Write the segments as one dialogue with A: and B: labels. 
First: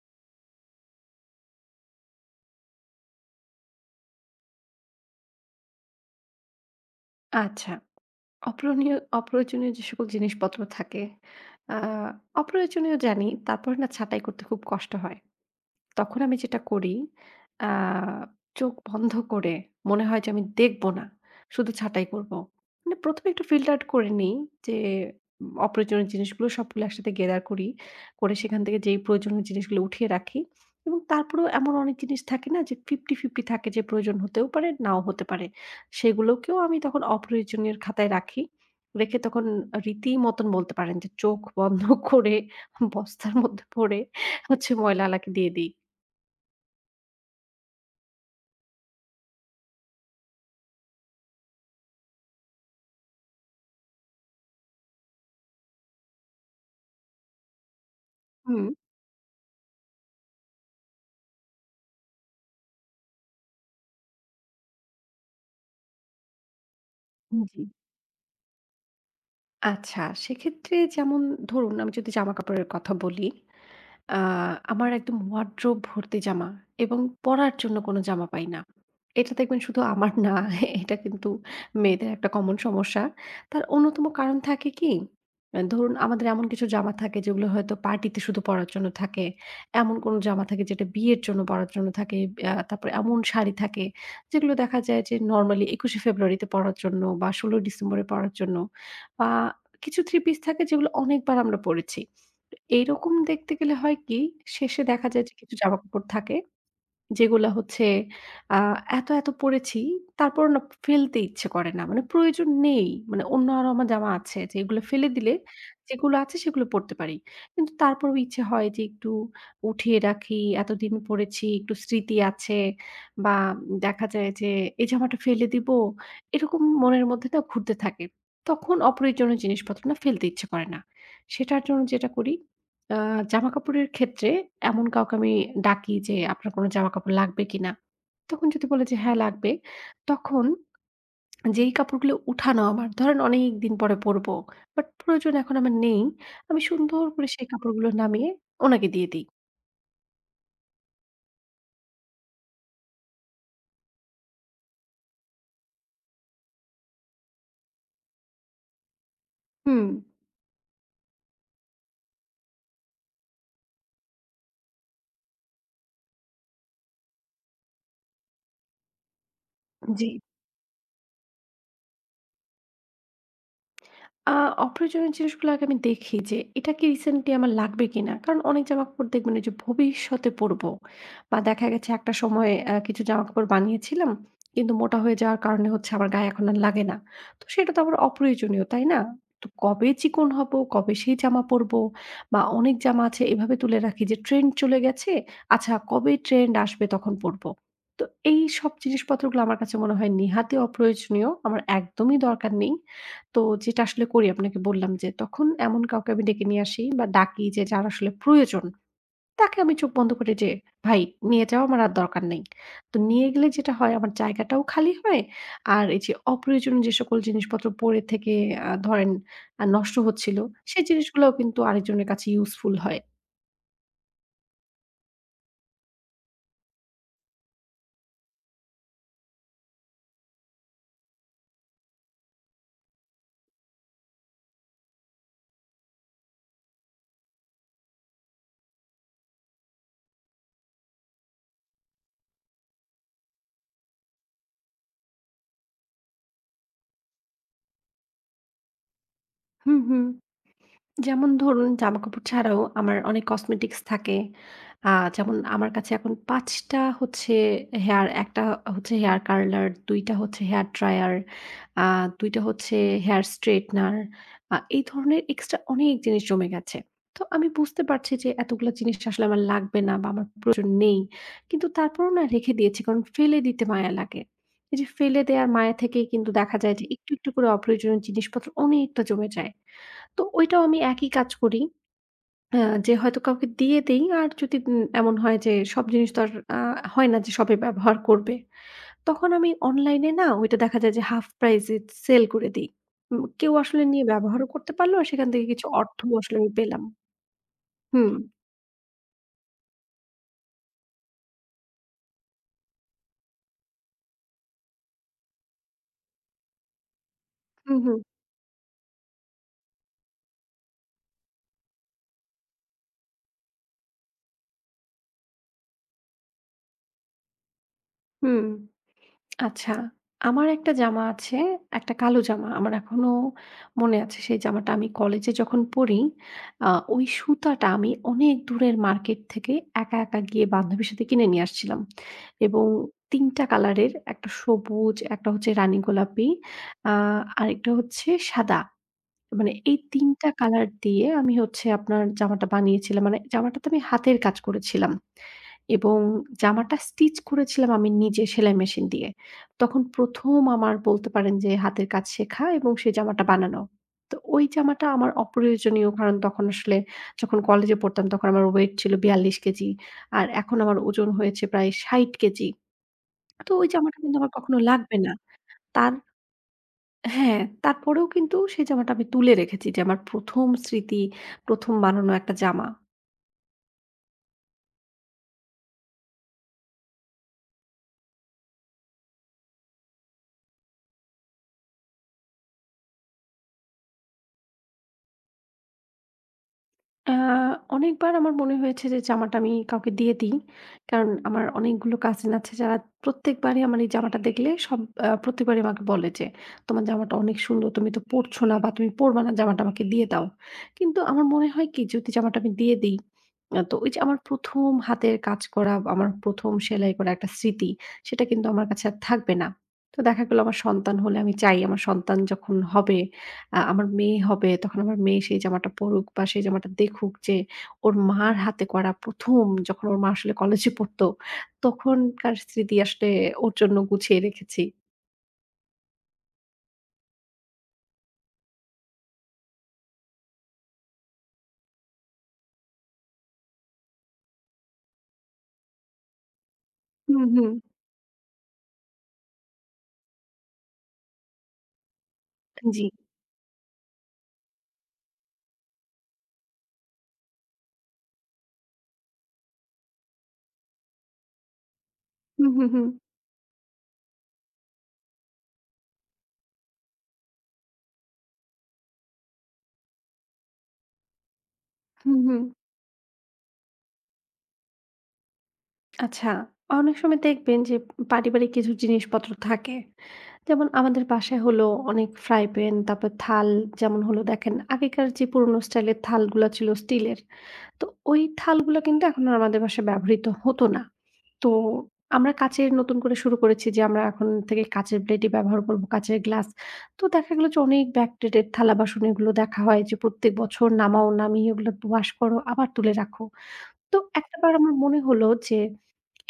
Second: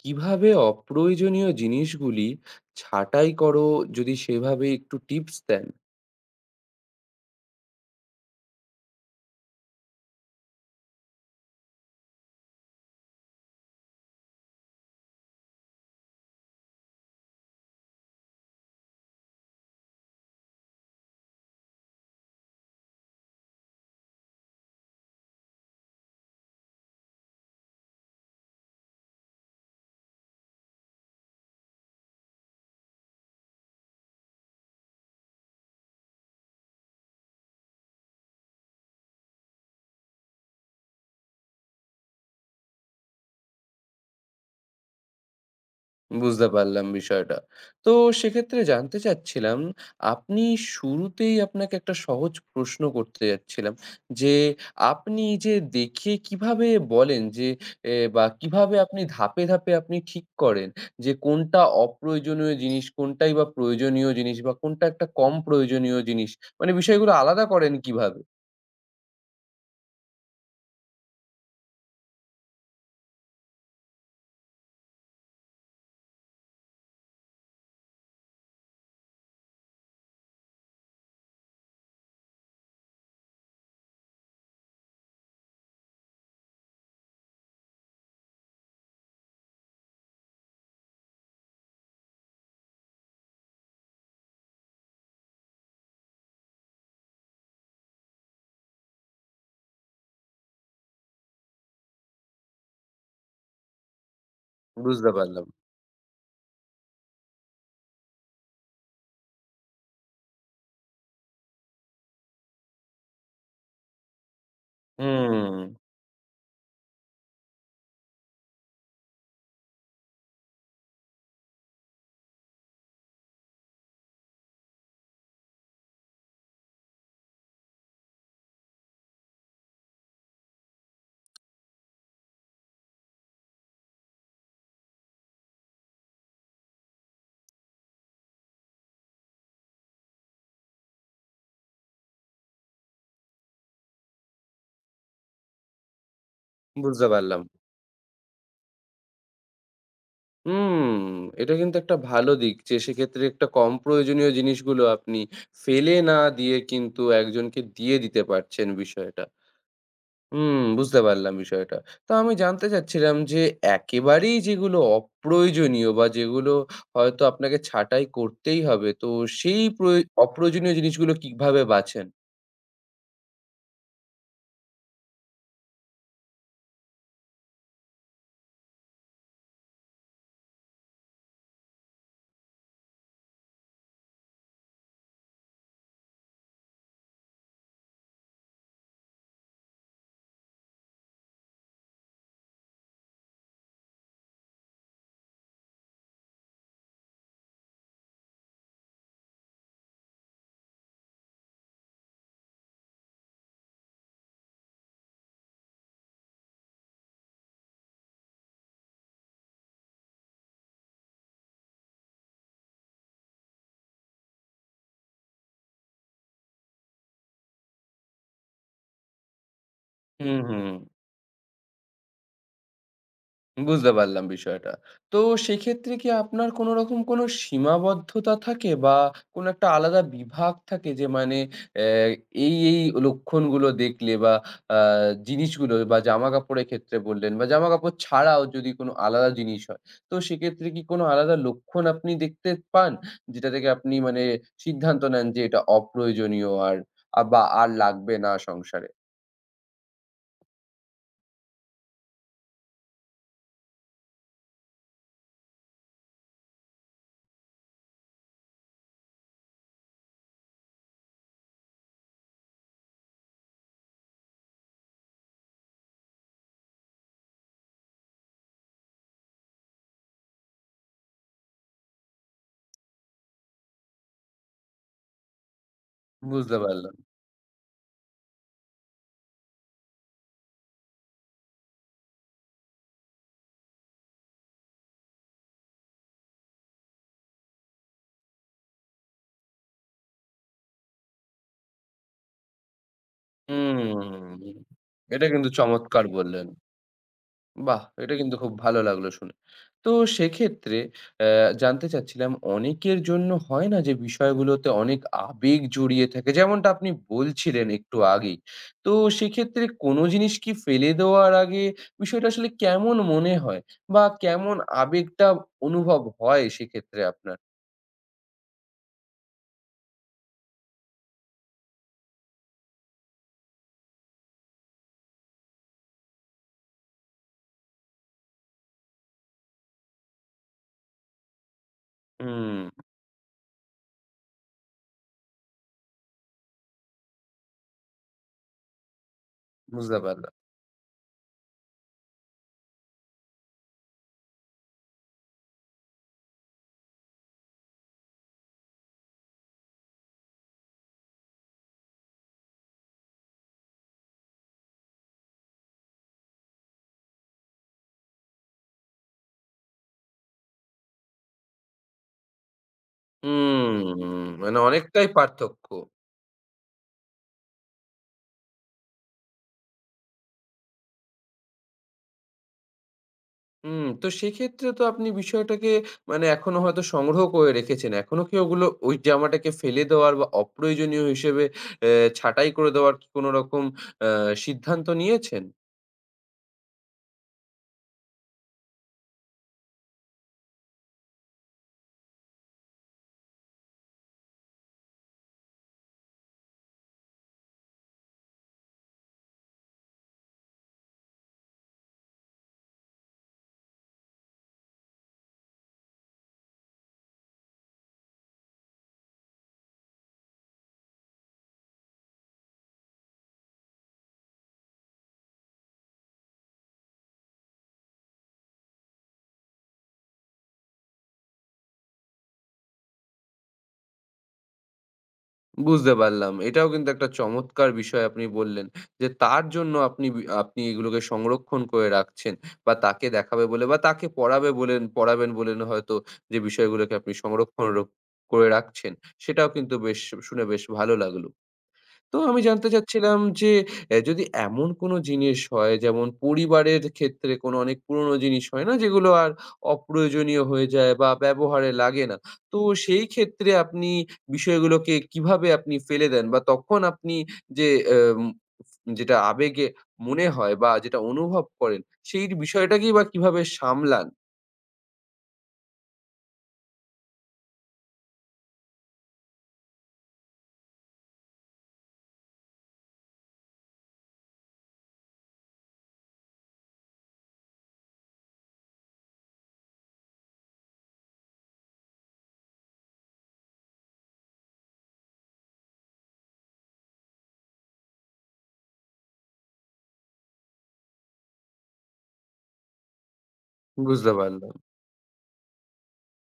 A: কিভাবে অপ্রয়োজনীয় জিনিসগুলি ছাঁটাই করো যদি সেভাবে একটু টিপস দেন?
B: আচ্ছা। অপ্রয়োজনীয় যে সকল জিনিসপত্র থাকে, আ অপ্রয়োজনীয় জানি, তারপরে না ছাঁটাই করতে খুব কষ্ট হয়। তখন আমি যেটা করি, আ চোখ বন্ধ করে মনে হয় যে আমি দেখব না। শুধু ছাঁটাই করব। মানে ১ম এ একটু ফিল্টার আউট করে নিই যে অপ্রয়োজনীয় জিনিসগুলো সবগুলো একসাথে gather করি। করে সেখান থেকে যেই প্রয়োজনীয় জিনিসগুলো উঠিয়ে রাখি এবং তারপরেও এমন অনেক জিনিস থাকে না যে 50-50 থাকে যে প্রয়োজন হতেও পারে, নাও হতে পারে। সেগুলোকেও আমি তখন অপ্রয়োজনীয়ের খাতায় রাখি। রেখে তখন রীতিমতন বলতে পারেন যে চোখ বন্ধ করে বস্তার মধ্যে ভরে হচ্ছে ময়লা আলাকে দিয়ে দিই।
A: বুঝতে পারলাম বিষয়টা। তো সেক্ষেত্রে জানতে চাচ্ছিলাম, আপনি শুরুতেই আপনাকে একটা সহজ প্রশ্ন করতে যাচ্ছিলাম যে, আপনি যে দেখে কিভাবে বলেন যে এ বা
B: হুম,
A: কিভাবে আপনি ধাপে, ধাপে আপনি ঠিক করেন যে কোনটা অপ্রয়োজনীয় জিনিস, কোনটাই বা প্রয়োজনীয় জিনিস বা কোনটা একটা কম প্রয়োজনীয় জিনিস? মানে বিষয়গুলো আলাদা
B: জি।
A: করেন কিভাবে?
B: আচ্ছা, সেক্ষেত্রে যেমন ধরুন আমি যদি জামাকাপড়ের কথা বলি। আ আমার একদম ওয়ারড্রোব ভর্তি জামা এবং পড়ার জন্য কোনো জামা পাই না। এটা দেখবেন শুধু আমার না, এটা কিন্তু মেয়েদের একটা কমন সমস্যা। তার অন্যতম কারণ থাকে কি? ধরুন আমাদের এমন কিছু জামা থাকে যেগুলো হয়তো পার্টিতে শুধু পড়ার জন্য থাকে। এমন কোনো জামা থাকে যেটা বিয়ের জন্য পড়ার জন্য থাকে। তারপরে এমন শাড়ি থাকে যেগুলো দেখা যায় যে নরমালি ২১শে ফেব্রুয়ারিতে পড়ার জন্য বা ১৬ই ডিসেম্বরে পড়ার জন্য বা কিছু থ্রি পিস থাকে যেগুলো অনেকবার আমরা পড়েছি। এইরকম দেখতে গেলে হয় কি, শেষে দেখা
A: বুঝতে
B: যায় যে
A: পারলাম।
B: কিছু জামাকাপড় থাকে, যেগুলা হচ্ছে আ এত, এত পড়েছি তারপরও না ফেলতে ইচ্ছে করে না। মানে প্রয়োজন নেই। মানে অন্য আরো আমার জামা আছে যে এগুলো ফেলে দিলে
A: হুম,
B: যেগুলো আছে সেগুলো পড়তে পারি। কিন্তু তারপরেও ইচ্ছে হয় যে একটু উঠিয়ে রাখি, এতদিন পড়েছি, একটু স্মৃতি আছে বা দেখা যায় যে এই জামাটা ফেলে দিব, এরকম মনের মধ্যে না ঘুরতে থাকে। তখন অপ্রয়োজনীয় জিনিসপত্র না ফেলতে ইচ্ছে করে না। সেটার জন্য যেটা করি আ জামাকাপড়ের ক্ষেত্রে এমন কাউকে আমি ডাকি যে, "আপনার কোনো জামাকাপড় লাগবে কিনা?" তখন যদি বলে যে, "হ্যাঁ, লাগবে।" তখন যেই কাপড়গুলো উঠানো আমার, ধরেন অনেকদিন পরে পরবো। বাট প্রয়োজন এখন আমার নেই। আমি সুন্দর
A: বুঝতে
B: করে
A: পারলাম।
B: সেই কাপড়গুলো নামিয়ে ওনাকে দিয়ে দেই।
A: হুম, এটা কিন্তু একটা ভালো দিক যে সেক্ষেত্রে একটা কম প্রয়োজনীয় জিনিসগুলো আপনি ফেলে না দিয়ে কিন্তু একজনকে দিয়ে দিতে পারছেন বিষয়টা।
B: হুম।
A: হুম, বুঝতে পারলাম বিষয়টা। তো আমি জানতে চাচ্ছিলাম যে একেবারেই যেগুলো অপ্রয়োজনীয় বা যেগুলো হয়তো আপনাকে ছাঁটাই করতেই হবে, তো সেই প্রয়ো
B: জি।
A: অপ্রয়োজনীয় জিনিসগুলো কিভাবে বাছেন?
B: আ অপ্রয়োজনীয় জিনিসগুলো আগে আমি দেখি যে এটা কি রিসেন্টলি আমার লাগবে কিনা। কারণ অনেক জামাকাপড় দেখবেন ওই যে ভবিষ্যতে পড়বো বা দেখা গেছে একটা সময় কিছু জামাকাপড় বানিয়েছিলাম। কিন্তু মোটা হয়ে যাওয়ার কারণে হচ্ছে আমার গায়ে এখন আর লাগে না। তো সেটা তো আবার অপ্রয়োজনীয়, তাই না? তো কবে চিকন হবো, কবে সেই জামা পরবো বা অনেক জামা আছে এভাবে তুলে রাখি যে ট্রেন্ড চলে গেছে। আচ্ছা কবে ট্রেন্ড আসবে তখন পরবো। তো এইসব জিনিসপত্রগুলো আমার কাছে মনে হয় নেহাতই অপ্রয়োজনীয়। আমার একদমই দরকার নেই। তো যেটা আসলে করি আপনাকে বললাম যে, তখন এমন কাউকে আমি ডেকে নিয়ে আসি বা ডাকি যে যার আসলে প্রয়োজন। তাকে আমি চোখ বন্ধ করে যে, "ভাই নিয়ে যাও আমার আর দরকার নেই।" তো নিয়ে গেলে যেটা হয় আমার জায়গাটাও খালি হয়। আর এই যে অপ্রয়োজনীয় যে সকল জিনিসপত্র পড়ে থেকে ধরেন নষ্ট হচ্ছিল,
A: হুম, হুম।
B: সেই জিনিসগুলাও কিন্তু আরেকজনের কাছে ইউজফুল হয়।
A: বুঝতে পারলাম বিষয়টা। তো সেক্ষেত্রে কি আপনার কোনো রকম কোনো সীমাবদ্ধতা থাকে বা কোনো একটা আলাদা বিভাগ থাকে যে মানে অ্যা এই লক্ষণগুলো দেখলে বা আ জিনিসগুলো বা জামাকাপড়ের ক্ষেত্রে বললেন বা জামাকাপড় ছাড়াও যদি কোনো আলাদা জিনিস হয়, তো সেক্ষেত্রে কি কোনো আলাদা লক্ষণ আপনি দেখতে পান? যেটা থেকে আপনি মানে সিদ্ধান্ত নেন যে এটা অপ্রয়োজনীয় আর বা আর লাগবে না সংসারে?
B: হুম, হুম। যেমন ধরুন জামাকাপড় ছাড়াও আমার অনেক কসমেটিক্স থাকে। যেমন আমার কাছে এখন ৫ টা হচ্ছে হেয়ার ১ টা হচ্ছে হেয়ার কার্লার, ২ টা হচ্ছে হেয়ার ড্রায়ার, আ ২ টা হচ্ছে হেয়ার স্ট্রেটনার। এই ধরনের এক্সট্রা অনেক জিনিস জমে গেছে। তো আমি বুঝতে পারছি যে এতগুলা জিনিস আসলে আমার লাগবে না বা আমার প্রয়োজন নেই। কিন্তু তারপরেও না রেখে দিয়েছি কারণ ফেলে দিতে মায়া লাগে। এই যে ফেলে দেয়ার মায়া থেকেই কিন্তু
A: বুঝতে
B: দেখা যায় যে
A: পারলাম।
B: একটু, একটু করে অপ্রয়োজনীয় জিনিসপত্র অনেকটা জমে যায়। তো ওইটাও আমি একই কাজ করি। আ যে হয়তো কাউকে দিয়ে দেই। আর যদি এমন হয় যে সব জিনিস তো আর হয় না যে সবাই ব্যবহার করবে। তখন আমি অনলাইনে না ওইটা দেখা যায় যে হাফ প্রাইজ এ সেল করে দেই। কেউ আসলে নিয়ে
A: হুম।
B: ব্যবহারও করতে পারলো আর
A: এটা
B: সেখান থেকে
A: কিন্তু
B: কিছু
A: চমৎকার
B: অর্থও আসলে
A: বললেন।
B: আমি পেলাম।
A: বাহ!
B: হুম।
A: এটা কিন্তু খুব ভালো লাগলো শুনে। তো সেক্ষেত্রে অ্যা জানতে চাচ্ছিলাম অনেকের জন্য হয় না যে বিষয়গুলোতে অনেক আবেগ জড়িয়ে থাকে যেমনটা আপনি বলছিলেন
B: হু, হু,
A: একটু আগেই। তো সেক্ষেত্রে কোনো জিনিস কি ফেলে দেওয়ার আগে বিষয়টা আসলে কেমন মনে হয়? বা কেমন আবেগটা অনুভব হয় সেক্ষেত্রে আপনার?
B: হুম। আচ্ছা। আমার একটা জামা আছে, একটা কালো জামা। আমার এখনো মনে আছে সেই জামাটা আমি কলেজে যখন পড়ি, আ ওই সুতাটা আমি অনেক দূরের মার্কেট থেকে একা, একা গিয়ে বান্ধবীর সাথে কিনে নিয়ে আসছিলাম।
A: হুম।
B: এবং ৩ টা কালারের একটা সবুজ, একটা হচ্ছে রানী গোলাপি, আ আরেকটা হচ্ছে সাদা। মানে এই
A: বুঝতে
B: ৩ টা
A: পারলাম।
B: কালার দিয়ে আমি হচ্ছে আপনার জামাটা বানিয়েছিলাম। মানে জামাটাতে আমি হাতের কাজ করেছিলাম। এবং জামাটা স্টিচ করেছিলাম আমি নিজে সেলাই মেশিন দিয়ে। তখন ১ম আমার বলতে পারেন যে হাতের কাজ শেখা এবং সেই জামাটা বানানো। তো ওই জামাটা আমার অপ্রয়োজনীয় কারণ তখন আসলে যখন কলেজে পড়তাম তখন আমার ওয়েট ছিল ৪২ কেজি। আর এখন আমার ওজন হয়েছে প্রায় ৬০ কেজি। তো ওই
A: হুম,
B: জামাটা কিন্তু আমার কখনো
A: মানে
B: লাগবে
A: অনেকটাই
B: না।
A: পার্থক্য।
B: তার হ্যাঁ, তারপরেও কিন্তু সেই জামাটা আমি তুলে রেখেছি যে আমার ১ম স্মৃতি, ১ম বানানো একটা জামা।
A: হুম, তো সেক্ষেত্রে তো আপনি বিষয়টাকে মানে এখনো হয়তো সংগ্রহ করে রেখেছেন। এখনো কি ওগুলো ওই জামাটাকে ফেলে দেওয়ার বা অপ্রয়োজনীয় হিসেবে এ ছাঁটাই করে দেওয়ার কি কোনো রকম আ সিদ্ধান্ত নিয়েছেন?
B: আ অনেকবার আমার মনে হয়েছে যে জামাটা আমি কাউকে দিয়ে দিই। কারণ আমার অনেকগুলো কাজিন আছে যারা প্রত্যেকবারই আমার এই জামাটা দেখলে সব আ প্রত্যেকবারই আমাকে বলে যে, "তোমার জামাটা অনেক সুন্দর। তুমি তো পড়ছো না বা তুমি পড়বা না জামাটা আমাকে দিয়ে দাও।" কিন্তু আমার মনে হয় কি যদি জামাটা আমি দিয়ে দিই, তো ওই যে আমার ১ম হাতের কাজ করা, বা আমার ১ম সেলাই করা একটা স্মৃতি সেটা কিন্তু আমার কাছে আর থাকবে না। তো দেখা গেল আমার সন্তান হলে আমি চাই আমার সন্তান যখন হবে আমার মেয়ে হবে তখন আমার মেয়ে সেই জামাটা পড়ুক বা সেই জামাটা দেখুক যে ওর মার হাতে করা ১ম যখন ওর মা আসলে কলেজে পড়তো তখনকার স্মৃতি আসলে ওর জন্য গুছিয়ে রেখেছি।
A: বুঝতে পারলাম। এটাও কিন্তু একটা চমৎকার বিষয় আপনি বললেন যে, তার জন্য আপনি এগুলোকে সংরক্ষণ করে রাখছেন বা তাকে দেখাবে বলে বা তাকে পড়াবে বলেন পড়াবেন বলেন হয়তো যে বিষয়গুলোকে আপনি
B: হুম, হুম।
A: সংরক্ষণ র করে রাখছেন। সেটাও কিন্তু বেশ শুনে বেশ ভালো লাগলো। তো আমি জানতে
B: জি।
A: চাচ্ছিলাম যে, যদি এমন কোনো জিনিস হয় যেমন পরিবারের ক্ষেত্রে কোনো অনেক পুরনো জিনিস হয় না? যেগুলো আর অপ্রয়োজনীয় হয়ে যায় বা ব্যবহারে লাগে না।
B: হুম,
A: তো
B: হুম, হুম।
A: সেই ক্ষেত্রে আপনি বিষয়গুলোকে কিভাবে আপনি ফেলে দেন? বা তখন আপনি যে এম যেটা আবেগে মনে হয় বা যেটা অনুভব করেন,
B: হুম,
A: সেই
B: হুম।
A: বিষয়টাকেই বা কিভাবে সামলান?
B: আচ্ছা, অনেক সময় দেখবেন যে পারিবারিক কিছু জিনিসপত্র থাকে। যেমন আমাদের বাসায় হলো অনেক ফ্রাই প্যান, তারপর যেমন হলো দেখেন আগেকার যে পুরোনো স্টাইলের থালগুলা ছিল স্টিলের। তো ওই থালগুলা কিন্তু এখন আর আমাদের বাসায় ব্যবহৃত হতো না। তো আমরা কাঁচের নতুন করে শুরু করেছি যে আমরা এখন থেকে কাঁচের প্লেটই ব্যবহার করব, কাঁচের গ্লাস। তো দেখা গেল যে অনেক ব্যাকডেটেড থালা বাসন এগুলো দেখা হয় যে প্রত্যেক বছর নামাও, নামিয়ে ওগুলো ওয়াশ করো, আবার তুলে রাখো। তো
A: বুঝতে
B: একটাবার
A: পারলাম।
B: আমার মনে হলো যে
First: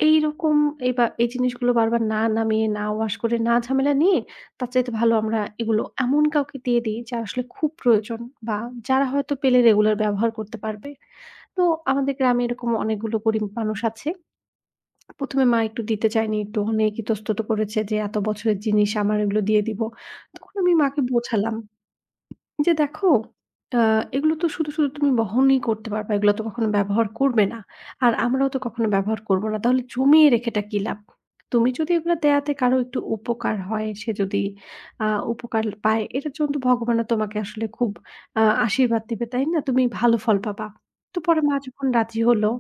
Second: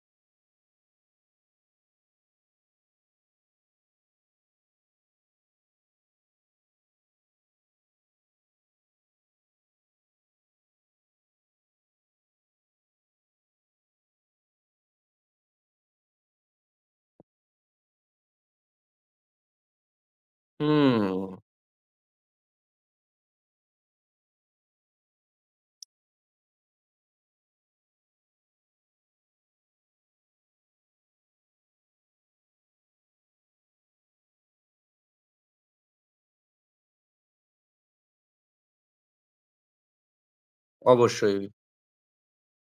B: এইরকম এই জিনিসগুলো বারবার না নামিয়ে, না ওয়াশ করে, না ঝামেলা নিয়ে, তার চাইতে ভালো আমরা এগুলো এমন কাউকে দিয়ে দিই, যা আসলে খুব প্রয়োজন বা যারা হয়তো পেলে রেগুলার ব্যবহার করতে পারবে। তো আমাদের গ্রামে এরকম অনেকগুলো গরিব মানুষ আছে। ১ম এ মা একটু দিতে চায়নি, একটু অনেক ইতস্তত করেছে যে, "এত বছরের জিনিস আমার এগুলো দিয়ে দিব।" তখন আমি মাকে
A: হুম,
B: বোঝালাম। যে দেখো, আ এগুলো তো শুধু, শুধু তুমি বহনই করতে পারবা। এগুলো তো কখনো ব্যবহার করবে না। আর আমরাও তো কখনো ব্যবহার করব না। তাহলে জমিয়ে রেখেটা কি লাভ? তুমি যদি এগুলো দেয়াতে কারো একটু উপকার হয়, সে যদি আ উপকার পায়, এটার জন্য তো ভগবানও তোমাকে আসলে খুব আশীর্বাদ দিবে, তাই না? তুমি ভালো ফল পাবা। তো
A: অবশ্যই।
B: পরে মা যখন রাজি হলো,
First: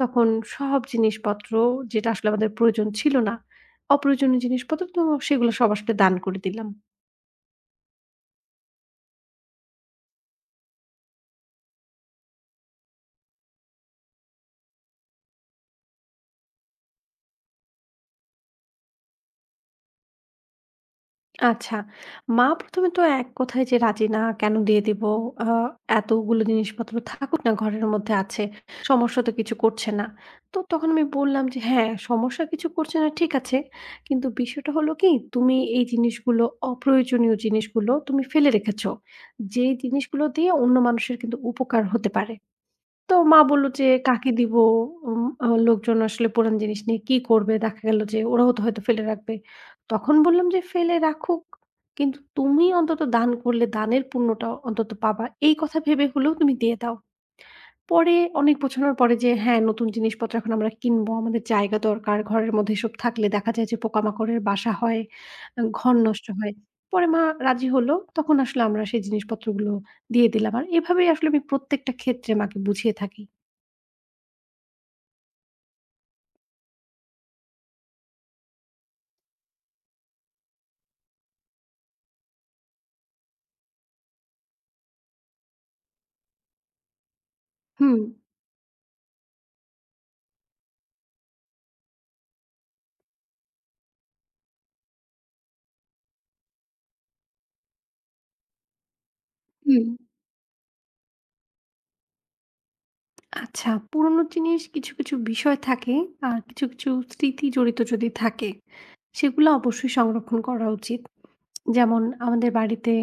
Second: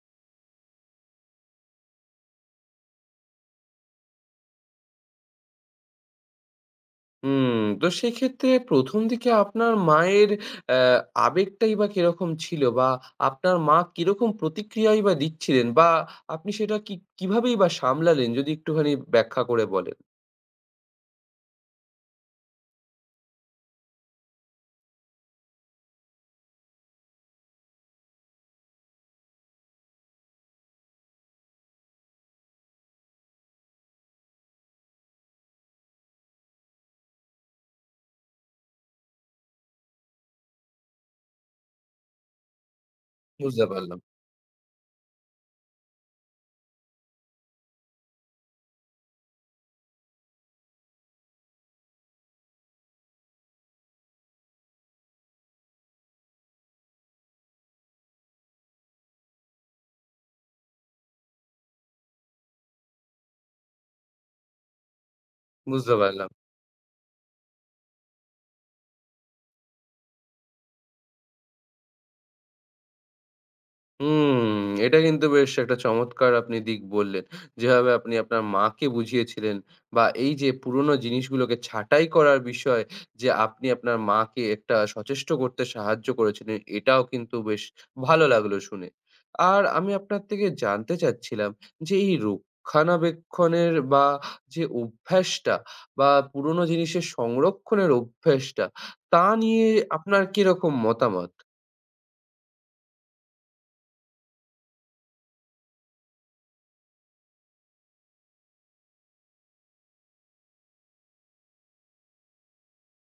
B: তখন সব জিনিসপত্র যেটা আসলে আমাদের প্রয়োজন ছিল না, অপ্রয়োজনীয় জিনিসপত্র তো সেগুলো সব আসলে দান করে দিলাম।
A: হুম, তো সেক্ষেত্রে ১ম দিকে আপনার মায়ের অ্যা আবেগটাই বা কিরকম ছিল? বা আপনার মা কিরকম প্রতিক্রিয়াই বা দিচ্ছিলেন? বা আপনি সেটা কি কিভাবেই বা সামলালেন? যদি একটুখানি ব্যাখ্যা করে বলেন।
B: আচ্ছা। মা ১ম এ তো এক কথায় যে রাজি না, কেন দিয়ে দিব? আ এতগুলো জিনিসপত্র থাকুক না ঘরের মধ্যে আছে। সমস্যা তো কিছু করছে না। তো তখন আমি বললাম যে, "হ্যাঁ, সমস্যা কিছু করছে না ঠিক আছে। কিন্তু বিষয়টা হলো কি তুমি এই জিনিসগুলো অপ্রয়োজনীয় জিনিসগুলো তুমি ফেলে রেখেছ। যেই জিনিসগুলো দিয়ে অন্য মানুষের কিন্তু উপকার হতে পারে।" তো মা
A: বুঝতে
B: বলল যে,
A: পারলাম,
B: "কাকে দিব? উম আ লোকজন আসলে পুরান জিনিস নিয়ে কি করবে? দেখা গেল যে ওরাও তো হয়তো ফেলে রাখবে।" তখন বললাম যে, "ফেলে রাখুক। কিন্তু তুমি অন্তত দান করলে দানের পুণ্যটা অন্তত পাবা। এই কথা ভেবে হলেও তুমি দিয়ে দাও।" পরে অনেক বোঝানোর পরে যে হ্যাঁ, নতুন জিনিসপত্র এখন আমরা কিনবো। আমাদের জায়গা দরকার। ঘরের মধ্যে এসব থাকলে দেখা যায় যে পোকামাকড়ের বাসা হয়,
A: বুঝতে
B: ঘর নষ্ট
A: পারলাম।
B: হয়। পরে মা রাজি হলো। তখন আসলে আমরা সেই জিনিসপত্রগুলো দিয়ে দিলাম। আর এভাবেই আসলে আমি প্রত্যেকটা ক্ষেত্রে মাকে বুঝিয়ে থাকি।
A: হুম, এটা কিন্তু বেশ একটা চমৎকার আপনি দিক বললেন। যেভাবে আপনি আপনার মাকে বুঝিয়েছিলেন বা এই যে পুরনো জিনিসগুলোকে ছাঁটাই করার বিষয় যে আপনি আপনার মাকে একটা সচেষ্ট করতে সাহায্য করেছিলেন, এটাও কিন্তু বেশ
B: হুম,
A: ভালো লাগলো শুনে। আর আমি আপনার থেকে জানতে চাচ্ছিলাম যে এই রক্ষণাবেক্ষণের বা যে অভ্যাসটা বা পুরনো জিনিসের সংরক্ষণের অভ্যাসটা, তা নিয়ে
B: হুম।
A: আপনার কিরকম মতামত?
B: আচ্ছা, পুরনো জিনিস কিছু, কিছু বিষয় থাকে আর কিছু, কিছু স্মৃতি জড়িত যদি থাকে, সেগুলো অবশ্যই সংরক্ষণ করা উচিত। যেমন আমাদের বাড়িতে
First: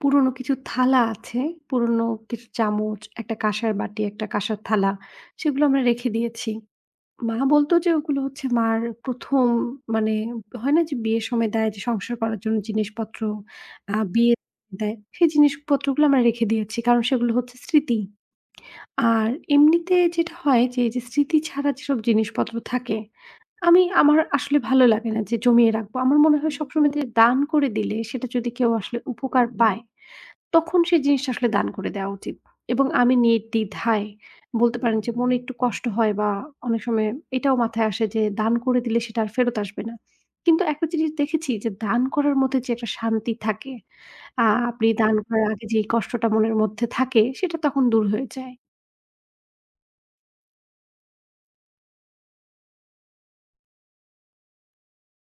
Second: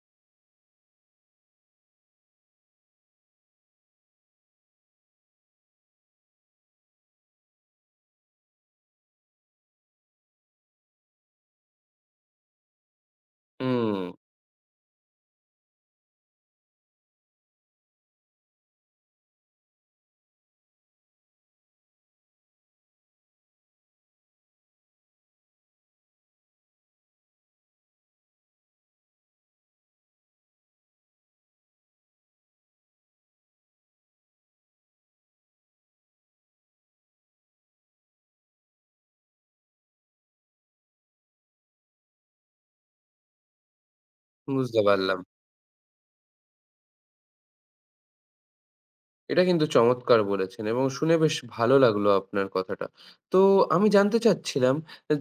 B: পুরনো কিছু থালা আছে, পুরনো কিছু চামচ, একটা কাঁসার বাটি, একটা কাঁসার থালা, সেগুলো আমরা রেখে দিয়েছি। মা বলত যে ওগুলো হচ্ছে মার ১ম মানে হয় না যে বিয়ের সময় দেয় যে সংসার করার জন্য জিনিসপত্র
A: হুম,
B: বিয়ে দেয়, সেই জিনিসপত্রগুলো আমরা রেখে দিয়েছি। কারণ সেগুলো হচ্ছে স্মৃতি। আর এমনিতে যেটা হয় যে, এই যে স্মৃতি ছাড়া যেসব জিনিসপত্র থাকে, আমি আমার আসলে ভালো লাগে না যে জমিয়ে রাখবো। আমার মনে হয় সবসময় যে দান করে দিলে সেটা যদি কেউ আসলে উপকার পায়, তখন সেই জিনিসটা আসলে দান করে দেওয়া উচিত। এবং আমি নির্দ্বিধায় বলতে পারেন যে মনে একটু কষ্ট হয় বা অনেক সময় এটাও মাথায় আসে যে দান করে দিলে সেটা আর ফেরত আসবে না। কিন্তু একটা জিনিস দেখেছি যে দান করার মধ্যে যে একটা শান্তি থাকে, আ
A: বুঝতে
B: আপনি দান
A: পারলাম।
B: করার আগে যে কষ্টটা মনের মধ্যে থাকে সেটা তখন দূর হয়ে যায়।
A: এটা কিন্তু চমৎকার বলেছেন এবং শুনে বেশ ভালো লাগলো আপনার কথাটা। তো আমি জানতে চাচ্ছিলাম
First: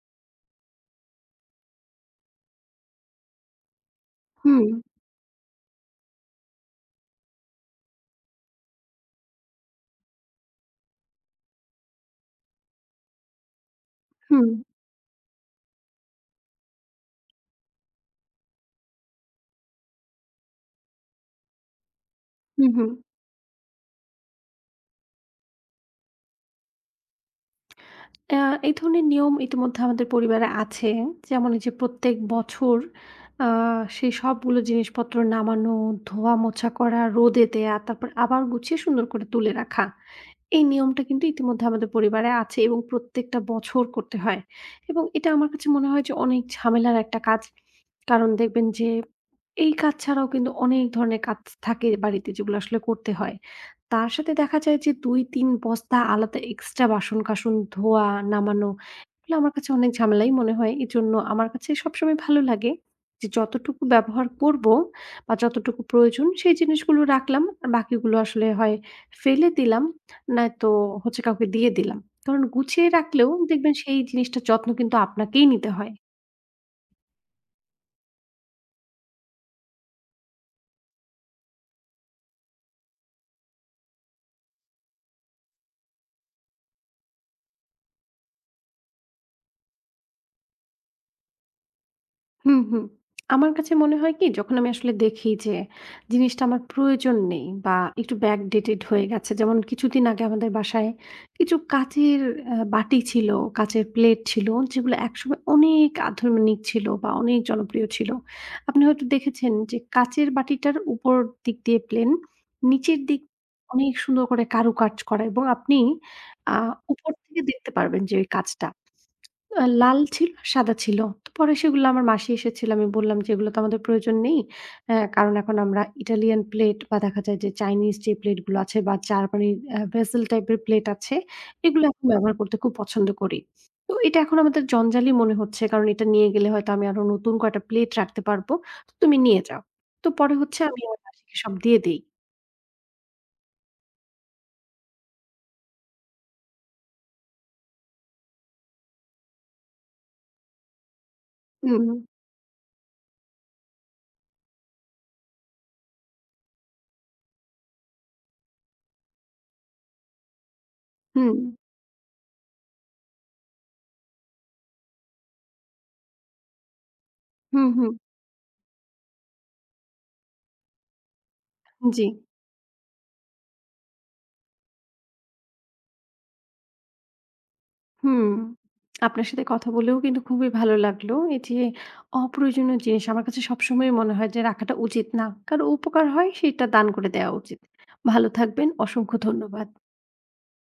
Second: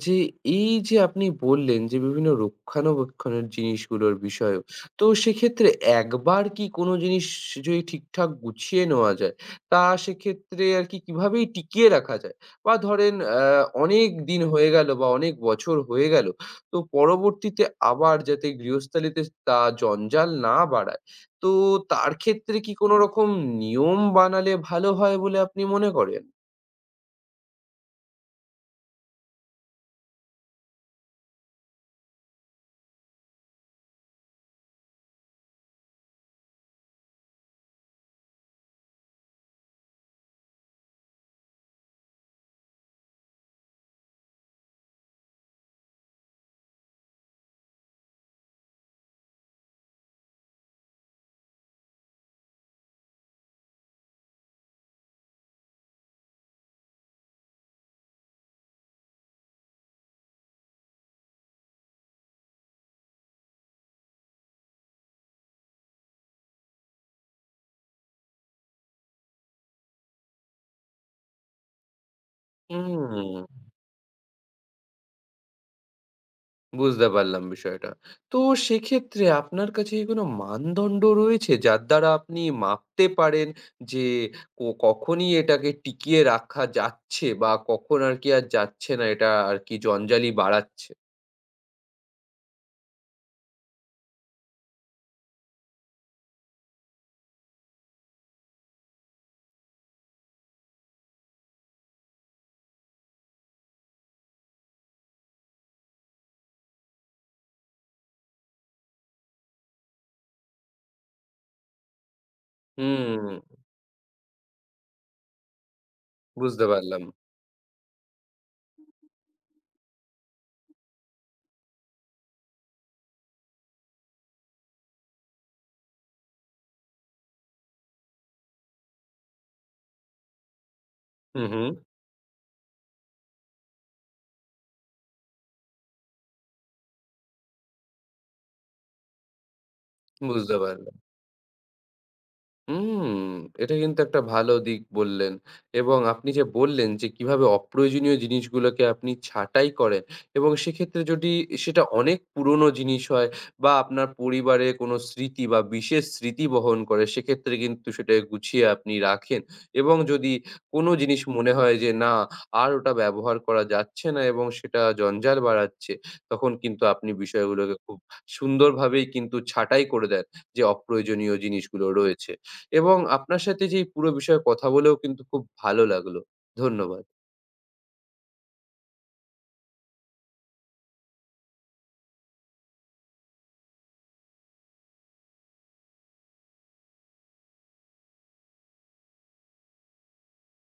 A: যে এই যে আপনি বললেন যে বিভিন্ন রক্ষণাবেক্ষণের জিনিসগুলোর বিষয়েও,
B: হুম।
A: তো সেক্ষেত্রে একবার কি কোনো জিনিস যদি ঠিকঠাক গুছিয়ে নেওয়া যায়, তা সেক্ষেত্রে আর কি কিভাবেই টিকিয়ে রাখা যায়? বা ধরেন আ অনেক দিন
B: হুম,
A: হয়ে গেল বা অনেক বছর হয়ে গেল, তো পরবর্তীতে আবার যাতে গৃহস্থালিতে তা জঞ্জাল না বাড়ায় তো তার ক্ষেত্রে
B: হুম,
A: কি
B: হুম।
A: কোনো রকম নিয়ম বানালে ভালো হয় বলে আপনি মনে করেন?
B: আ এই ধরনের নিয়ম ইতিমধ্যে আমাদের পরিবারে আছে। যেমন এই যে প্রত্যেক বছর আ সেই সবগুলো জিনিসপত্র নামানো, ধোয়া মোছা করা, রোদে দেয়া, তারপর আবার গুছিয়ে সুন্দর করে তুলে রাখা। এই নিয়মটা কিন্তু ইতিমধ্যে আমাদের পরিবারে আছে এবং প্রত্যেকটা বছর করতে হয়। এবং এটা আমার কাছে মনে হয় যে অনেক ঝামেলার একটা কাজ। কারণ দেখবেন যে এই কাজ ছাড়াও কিন্তু অনেক ধরনের কাজ থাকে বাড়িতে যেগুলো আসলে করতে হয়। তার সাথে দেখা যায় যে ২-৩ বস্তা আলাদা এক্সট্রা বাসন-কাসন ধোয়া, নামানো এগুলো আমার কাছে অনেক ঝামেলাই মনে হয়। এজন্য আমার কাছে সবসময় ভালো লাগে যে যতটুকু ব্যবহার করব বা যতটুকু প্রয়োজন সেই জিনিসগুলো রাখলাম। আর বাকিগুলো আসলে হয় ফেলে দিলাম, নয়তো হচ্ছে কাউকে দিয়ে দিলাম। কারণ গুছিয়ে রাখলেও
A: হুম,
B: দেখবেন সেই জিনিসটার যত্ন কিন্তু আপনাকেই নিতে হয়।
A: বুঝতে পারলাম বিষয়টা। তো সেক্ষেত্রে আপনার কাছে কি কোনো মানদণ্ড রয়েছে যার দ্বারা আপনি মাপতে পারেন যে কখনই এটাকে টিকিয়ে রাখা যাচ্ছে বা কখন আর কি আর যাচ্ছে না এটা আর কি জঞ্জালি বাড়াচ্ছে?
B: হুম, হুম। আমার কাছে মনে হয় কি যখন আমি আসলে দেখি যে জিনিসটা আমার প্রয়োজন নেই বা একটু backdated হয়ে গেছে। যেমন কিছুদিন আগে আমাদের বাসায় কিছু কাঁচের বাটি ছিল, কাঁচের প্লেট ছিল যেগুলো একসময় অনেক আধুনিক ছিল বা অনেক জনপ্রিয় ছিল। আপনি হয়তো দেখেছেন যে কাঁচের বাটিটার উপর দিক দিয়ে প্লেন, নিচের
A: হুম,
B: দিক অনেক সুন্দর করে কারুকাজ করা এবং আপনি আ
A: বুঝতে পারলাম।
B: উপর থেকে দেখতে পারবেন যে ওই কাজটা। লাল ছিল, আর সাদা ছিল। তো পরে সেগুলো আমার মাসি এসেছিল। আমি বললাম যে, "এগুলো তো আমাদের প্রয়োজন নেই। অ্যা কারণ এখন আমরা ইটালিয়ান প্লেট বা দেখা যায় যে চাইনিজ যে প্লেটগুলো আছে বা জার্মানি ভেসেল টাইপের প্লেট আছে,
A: হু, হু,
B: এগুলো এখন ব্যবহার করতে খুব পছন্দ করি।" তো এটা এখন আমাদের জঞ্জালি মনে হচ্ছে। কারণ এটা নিয়ে গেলে হয়তো আমি আরো নতুন কয়েকটা প্লেট রাখতে পারবো। তো তুমি নিয়ে যাও। তো পরে
A: বুঝতে
B: হচ্ছে আমি
A: পারলাম।
B: আমার মাসিকে সব দিয়ে দেই।
A: হুম, এটা কিন্তু একটা ভালো দিক বললেন এবং আপনি যে বললেন যে কিভাবে অপ্রয়োজনীয় জিনিসগুলোকে আপনি ছাঁটাই করেন এবং সেক্ষেত্রে যদি সেটা
B: হুম,
A: অনেক পুরনো জিনিস হয় বা আপনার পরিবারে কোনো স্মৃতি বা বিশেষ স্মৃতি বহন করে সেক্ষেত্রে কিন্তু সেটা গুছিয়ে আপনি রাখেন এবং যদি কোনো জিনিস
B: হুম,
A: মনে হয় যে না আর ওটা ব্যবহার করা যাচ্ছে না এবং সেটা জঞ্জাল বাড়াচ্ছে তখন কিন্তু আপনি
B: হুম,
A: বিষয়গুলোকে
B: হুম,
A: খুব সুন্দরভাবেই কিন্তু ছাঁটাই করে দেন যে অপ্রয়োজনীয় জিনিসগুলো
B: জি।
A: রয়েছে এবং আপনার সাথে যে এই পুরো বিষয়ে কথা বলেও কিন্তু খুব ভালো লাগলো। ধন্যবাদ।
B: হুম। আপনার সাথে কথা বলেও কিন্তু খুবই ভালো লাগলো। এই যে অপ্রয়োজনীয় জিনিস আমার কাছে সবসময়ই মনে হয় যে রাখাটা উচিত না। কারো উপকার হয় সেটা দান করে দেওয়া উচিত। ভালো থাকবেন। অসংখ্য ধন্যবাদ।